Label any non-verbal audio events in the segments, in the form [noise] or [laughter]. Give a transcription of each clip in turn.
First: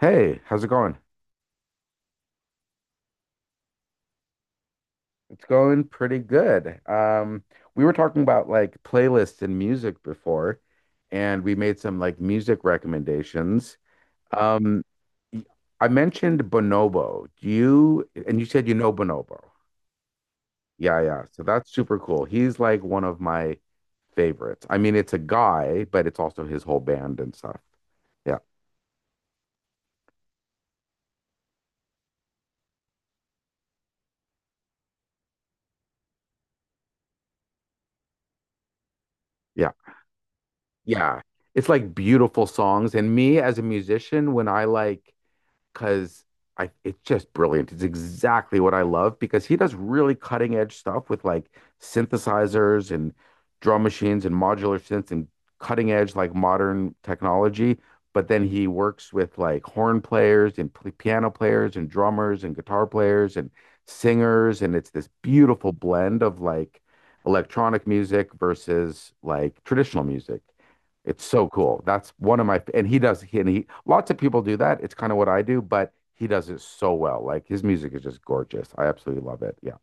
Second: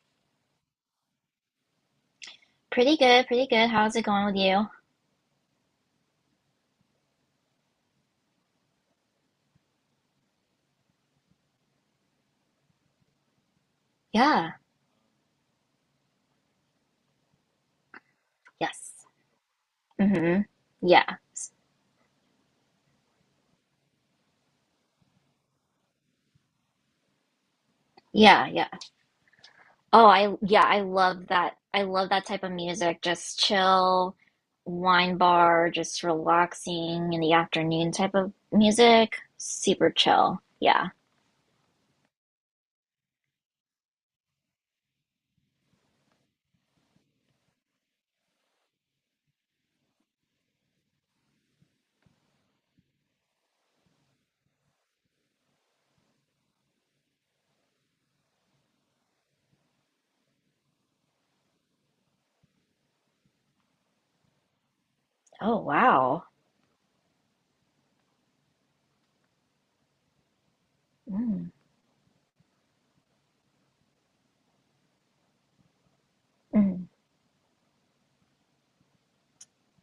Hey, how's it going? Pretty good, pretty good. How's it going with you? It's going pretty good. We were talking about like playlists and music before, and we made some like music recommendations. Yeah. Um, y- I mentioned Bonobo. And you said you know Yes. Bonobo. Mm-hmm. Yeah, Yeah. yeah. So that's super cool. He's like one of my favorites. I mean, it's a guy, but it's also his whole band and stuff. Yeah, Yeah, yeah. Oh, I yeah, I love that. I love that type of music. Just chill, wine bar, just relaxing in the afternoon type of music. yeah, Super chill. Yeah. yeah. It's like beautiful songs. And me as a musician, when I like, because I it's just brilliant. It's exactly what I love because he does really cutting edge stuff with like synthesizers and drum machines and modular synths and cutting edge like modern technology. But then he works with like horn players and p piano players and drummers and guitar players and singers. And it's this Oh, beautiful blend wow. of like electronic music versus like traditional music. It's so Mm, cool. That's one of my, and he does, he, and he, Lots of people do that. It's kind of what I do, but he does it mm. so well. Like his music is just gorgeous. I absolutely love it. Yeah.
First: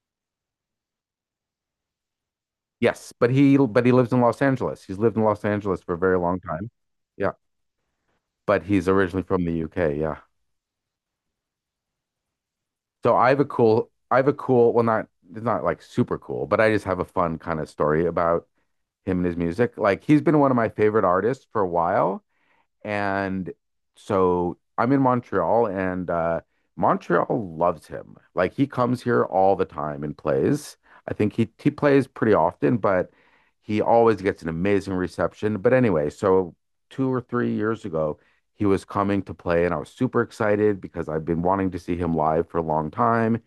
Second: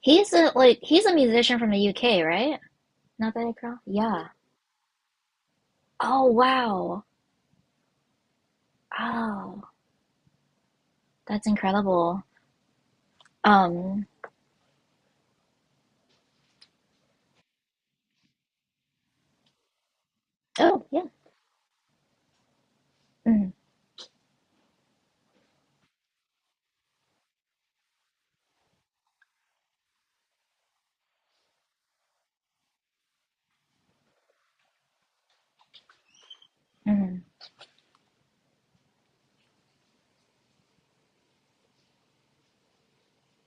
He's a musician from the UK, right? Yes, but Not that I he, crow? but he lives in Yeah. Los Angeles. He's lived in Los Angeles for a very Oh, long time. wow. Yeah, but he's originally from the Oh, UK. Yeah. that's incredible. So I have a cool, Um, I have a cool, well, not, it's not like super cool, but I just have a fun kind of story about him and his music. Like he's been one of my oh, favorite yeah. artists for a while. And Mm, so I'm in Montreal, and Montreal loves him. Like he comes here all the time and plays. I think he plays pretty often, but he always gets an amazing reception. But anyway, so two or mm. three years ago, he was coming to play, and I was super excited because I've been wanting to see him live for a long time.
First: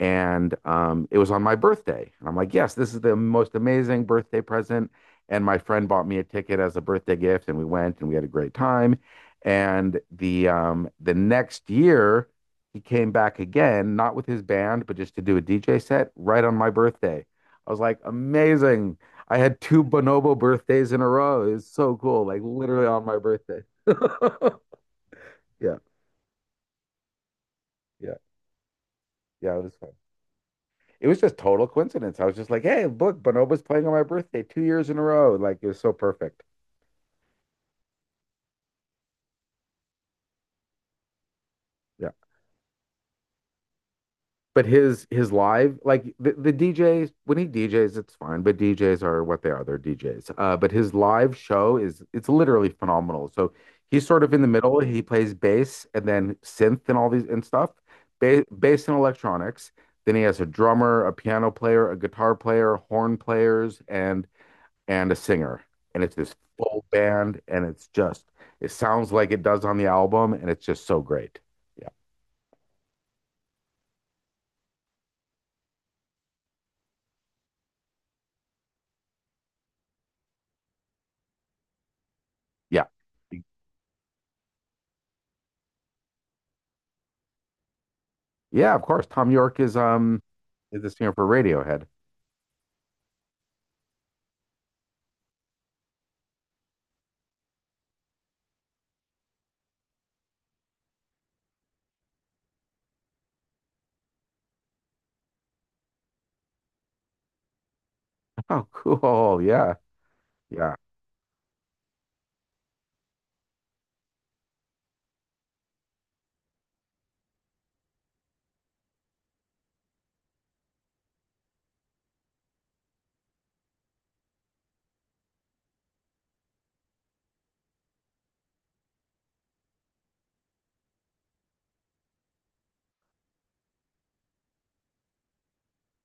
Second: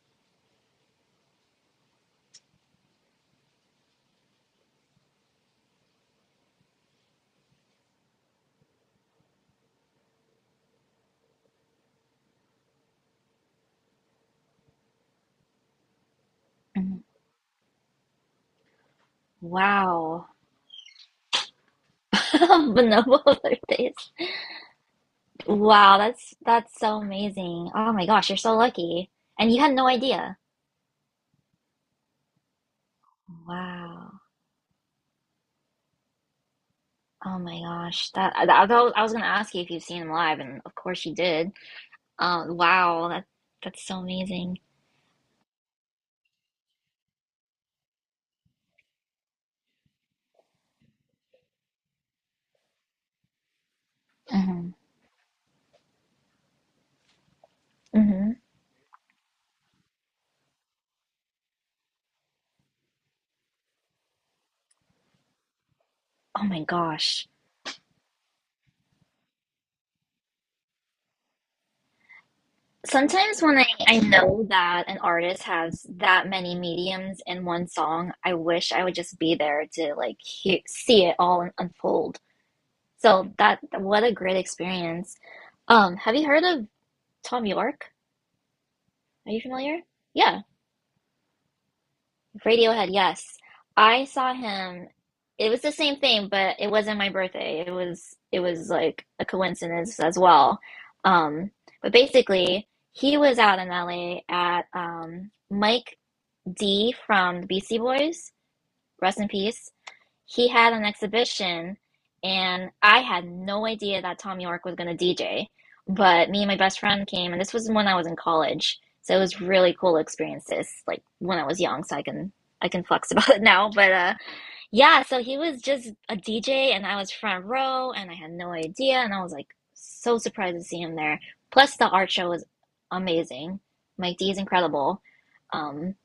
And it was on my birthday, and I'm like, yes, this is the most amazing birthday present, and my friend bought me a ticket as a birthday gift, and we went and we had a great time. And the next year he came back again, not with his band, but just to do a DJ set right on my Mhm. birthday. I was like, amazing. I had two Wow. Bonobo birthdays in a row. It was so cool, like [laughs] literally on my Bonobo birthday. [laughs] birthdays. Yeah, Wow, that's so amazing. Oh my yeah, gosh, you're so lucky. And yeah, you it had was no fun. idea. It was just total coincidence. I was just like, hey, look, Bonobo's playing on my Wow. birthday two years in a row. Like, it was so perfect. Oh my gosh. That I thought- I was gonna ask you if you've seen him live, and of course you did. Yeah. Wow, that's so amazing. But his live, like the DJs, when he DJs, it's fine, but DJs are what they are, they're DJs. But his live show is, it's literally phenomenal. So he's sort of in the Hmm. middle. He plays bass and then synth and all these and stuff, Hmm. ba bass and electronics. Then he has a drummer, a piano player, a guitar player, horn players, and a singer. And it's this Oh my full gosh. band, and it's just it sounds like it does on the album, and it's just so great. Yeah, Sometimes when I know that an artist has that many mediums in one song, I wish I would just be there to like hear, see it all unfold. yeah. So that, what a great experience. Have you heard of Tom York? Yeah, of course. Tom Are you York is familiar? um Yeah, is the singer for Radiohead. [laughs] Radiohead, yes. I saw him. It was the same thing, but it wasn't my birthday. It was like a coincidence as well. Um, but basically, he was out in LA at Mike D from the Beastie Boys, Oh, rest in cool. peace. Yeah. He had Yeah. an exhibition and I had no idea that Tom York was going to DJ. But me and my best friend came, and this was when I was in college, so it was really cool experiences. Like when I was young, so I can flex [laughs] about it now. But yeah, so he was just a DJ, and I was front row, and I had no idea, and I was like so surprised to see him there. Plus, the art show was amazing. Mike D is incredible. Um,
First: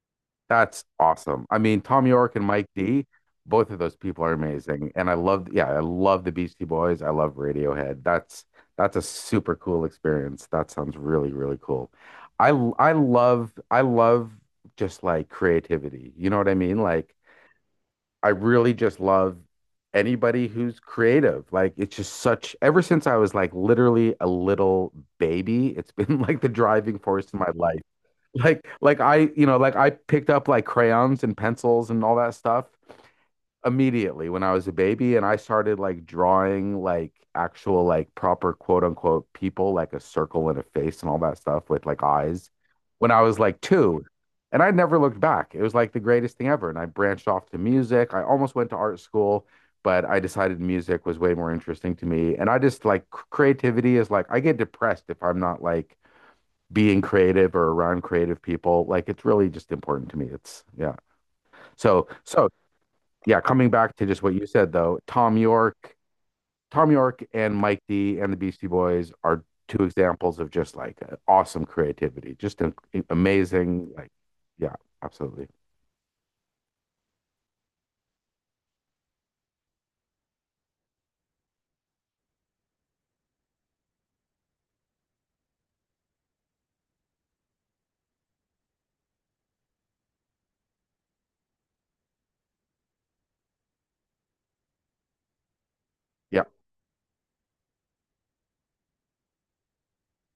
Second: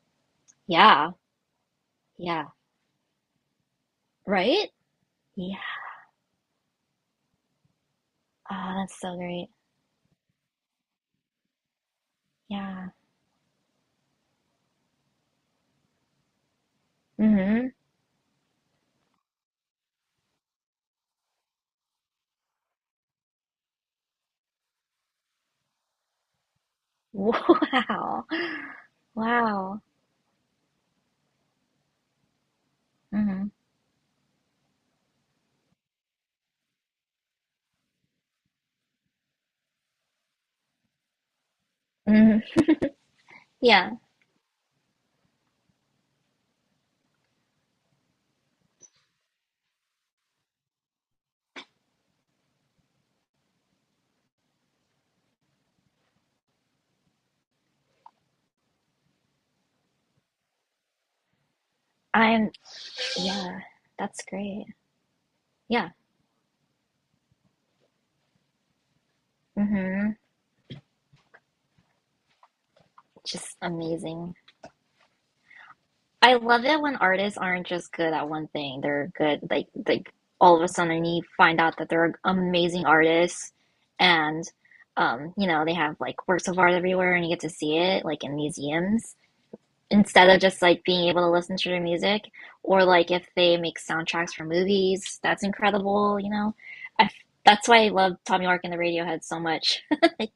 That's yeah, awesome. I mean, Tom York and yeah, Mike D, both of those people are right? amazing. And I love, Yeah. yeah, I love the Beastie Boys. I love Radiohead. Ah, That's that's a so great. super cool experience. That sounds really, really cool. Yeah. I love, I love just like creativity. You know what I mean? Like Mm-hmm. I really just love anybody who's creative. Like it's just such, ever since I was like literally a little baby, it's [laughs] been like the driving force in my [laughs] life. Wow. Like I, you know, like Wow. I picked up like crayons and pencils and all that stuff Mm-hmm. immediately when I was a baby, and I started like drawing like actual like proper quote unquote people, like a circle and a face and all that stuff with like eyes Hmm. when I was like Yeah. 2, and I never looked back. It was like the greatest thing ever, and I branched off to music. I almost went to art school, but I decided music was way more interesting to me, and I just like creativity is like I get depressed if I'm not like being creative or around creative people. Like it's really just important to me. It's yeah, so so I'm, yeah, yeah, coming back to just that's what you great. said though, Tom Yeah. York, Tom York and Mike D and the Beastie Boys are two Mm-hmm. examples of just like awesome creativity, just an, Just amazing. Like, amazing. yeah, absolutely. I love it when artists aren't just good at one thing. They're good, like all of a sudden you find out that they're amazing artists and, you know, they have like works of art everywhere and you get to see it like in museums, instead of just like being able to listen to their music, or like if they make soundtracks for movies, that's incredible, you Yeah, know. I, that's why I love Tom York and the Radiohead so much, [laughs] like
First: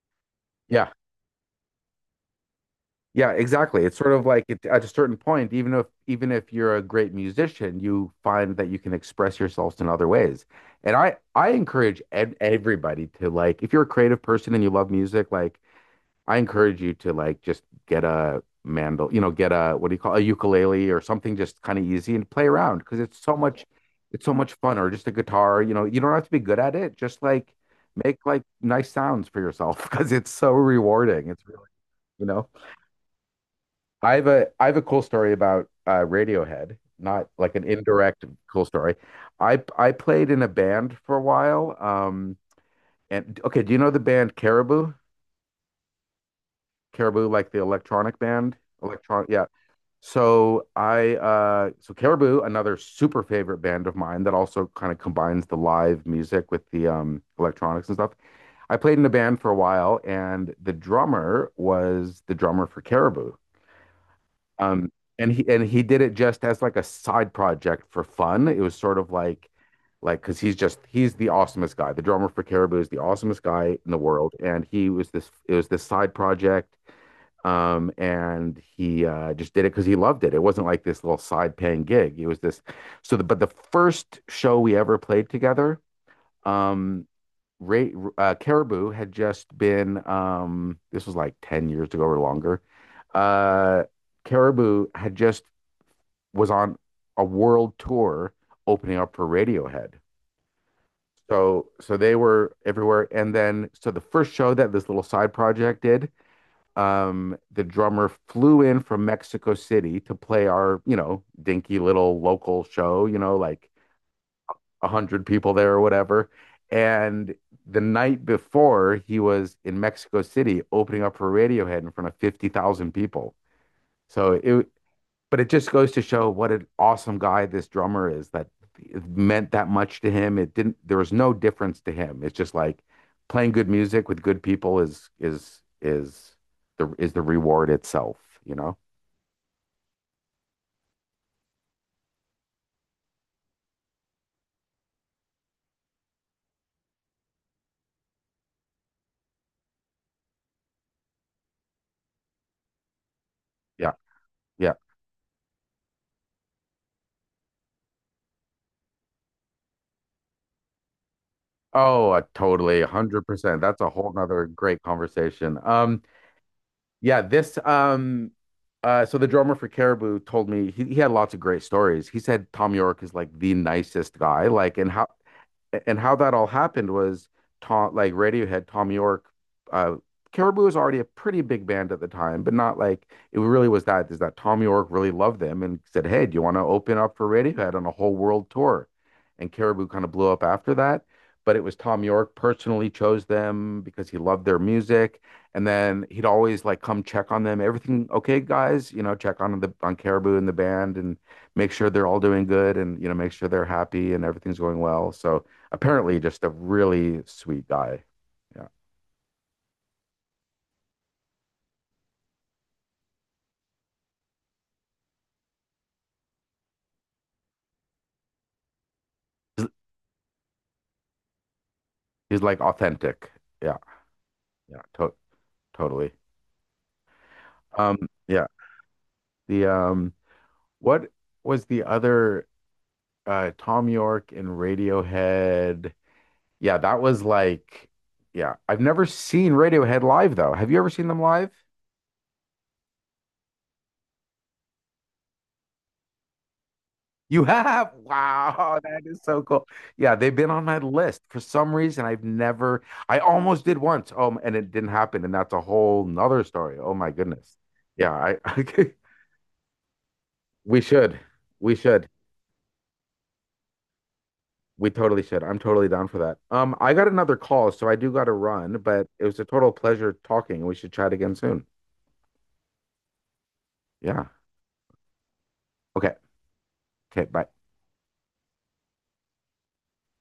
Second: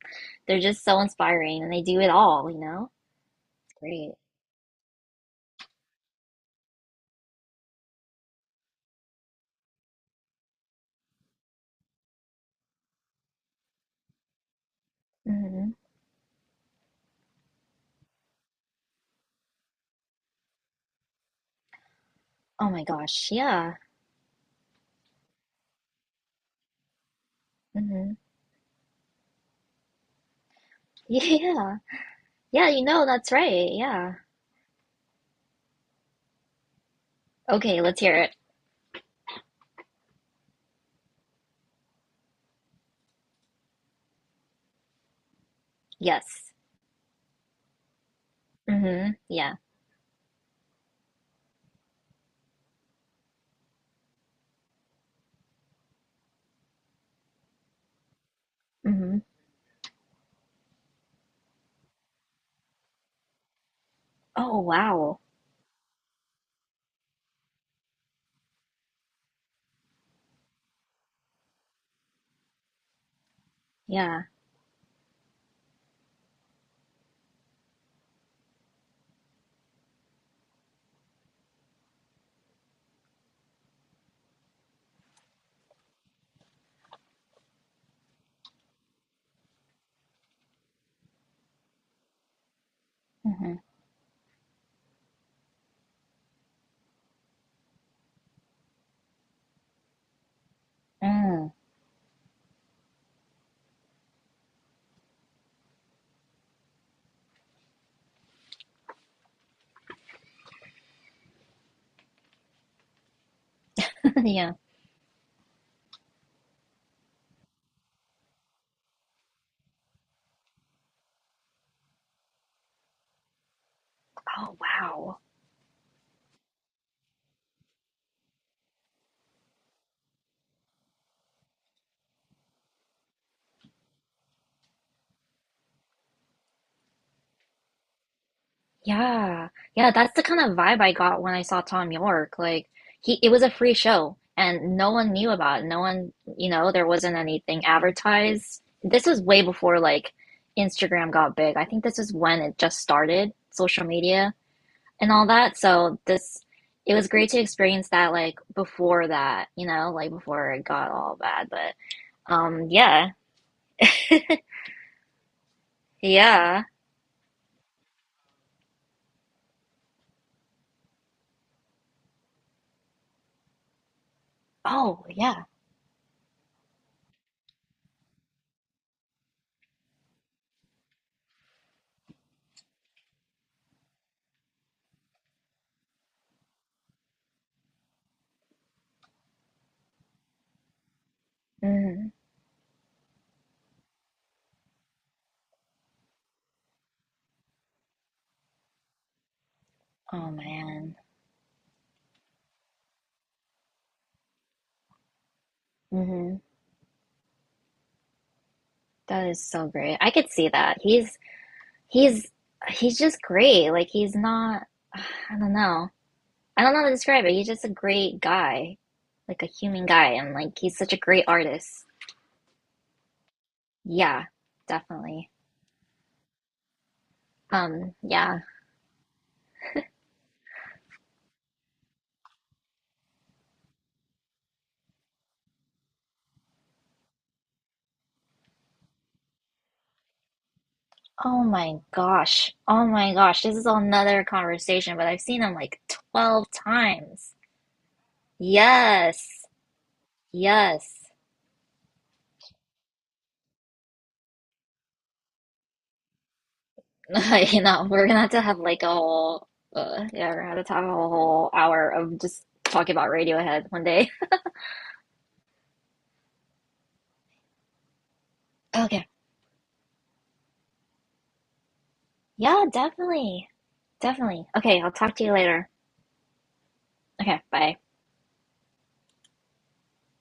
they're just yeah, so inspiring and they do it all, you know. yeah, It's exactly. It's great. sort of like it, at a certain point, even if you're a great musician, you find that you can express yourselves in other ways. And I encourage everybody to like, if you're a creative person and you love music, like Hmm. I encourage you to like just get a mandol, you know, get a what do you call a ukulele or something, just kind of easy, and play Oh around my because it's gosh, so much, yeah. it's so much fun. Or just a guitar, you know, you don't have to be good at it, just like Hmm. make like nice sounds for yourself [laughs] because it's so [laughs] rewarding. It's really, Yeah. you know. Yeah, you know, that's right. I Yeah. have a cool story about Radiohead, not like an Okay, let's hear indirect it. cool story. I played in a band for a while. And okay, do you know the band Caribou? Yes. Caribou, like the electronic band? Hmm. Yeah. Yeah. So Caribou, another super favorite band of mine that also kind of combines the live music with the electronics and stuff. I played in a Hmm. band for a while, and the drummer was the drummer for Caribou. Oh Um, wow. and he did it just as like a side project for fun. It was sort of like because he's just he's the awesomest guy. The drummer for Caribou is the awesomest guy in the Yeah. world, and he was this it was this side project. And he just did it because he loved it. It wasn't like this little side paying gig. It was this. But the first show we ever played together, um, Caribou had just been, this was like 10 years ago or longer. Hmm. Uh, Caribou had just was on a world tour opening up for Radiohead. Mm. So, so they were everywhere. And then, so the first show that this little side project did, the drummer flew in from Mexico City to play our, you know, dinky little local show, you know, like [laughs] Yeah. 100 people there or whatever. And the night before, he was in Mexico City opening up for Radiohead in front of 50,000 people. So Oh it, wow. but it just goes to show what an awesome guy this drummer is, that it meant that much to him. It didn't, there was no difference to him. It's just like playing good music with good people is is the reward itself, you know? Yeah. Yeah, that's the kind of vibe I got when I saw Tom York. Like he, it was a free show and no one knew about it. No one, you know, there wasn't anything advertised. This was way before like Instagram got big. I think this is when it just started, social Yeah. media Yeah. and all that. So this, it was great to experience that like before that, you know, like before it got all bad. But Oh, um, totally. yeah. 100%. That's a whole nother great conversation. Yeah. Yeah, this so the drummer for Caribou told me he had lots of great stories. He said Tom York is like the nicest guy, like. And Oh, how, yeah. That all happened was, Tom, like Radiohead, Tom York, uh, Caribou was already a pretty big band at the time, but not like it really was that. Is that Tom York really loved them and said, "Hey, do you want to open up for Radiohead on a whole world tour?" And Caribou kind of blew up after that. But it was Tom Mm. York personally chose them because he loved their music, and then he'd always like come check on them. Everything okay, guys? You know, check on the on Oh Caribou and the man. band and make sure they're all doing good, and you know, make sure they're happy and everything's going well. So apparently Hmm. just a really sweet guy. Yeah. That is so great. I could see that. He's he's just great. Like he's not, I don't know. I don't know how to describe it. He's just a great guy. Like a He's, human guy, and like he's such a great artist. he's like authentic. Yeah. Yeah, Yeah. Definitely. Totally. Um, Yeah. yeah. The what was the other Tom York in Radiohead? Yeah, that was like yeah. I've never seen Radiohead live though. Have you ever seen them Oh live? my gosh. Oh my gosh. This is another conversation, but I've seen him like 12 times. You have? [laughs] Wow, that is so Yes. cool. Yeah, they've been on my Yes. list for some reason. I've never, I almost did once. And it didn't happen. And that's a whole nother story. Oh my [laughs] goodness. You know, we're Yeah, gonna have to have like a I, whole, yeah, we're gonna [laughs] have to we have a should. whole We hour should. of just talking about Radiohead one day. We totally should. I'm totally down for that. I got another call, so I do got to run, [laughs] Okay. but it was a total pleasure talking. We should chat again soon. Yeah, definitely. Yeah. Definitely. Okay, I'll talk to you later. Okay. Okay. Okay, Bye. bye.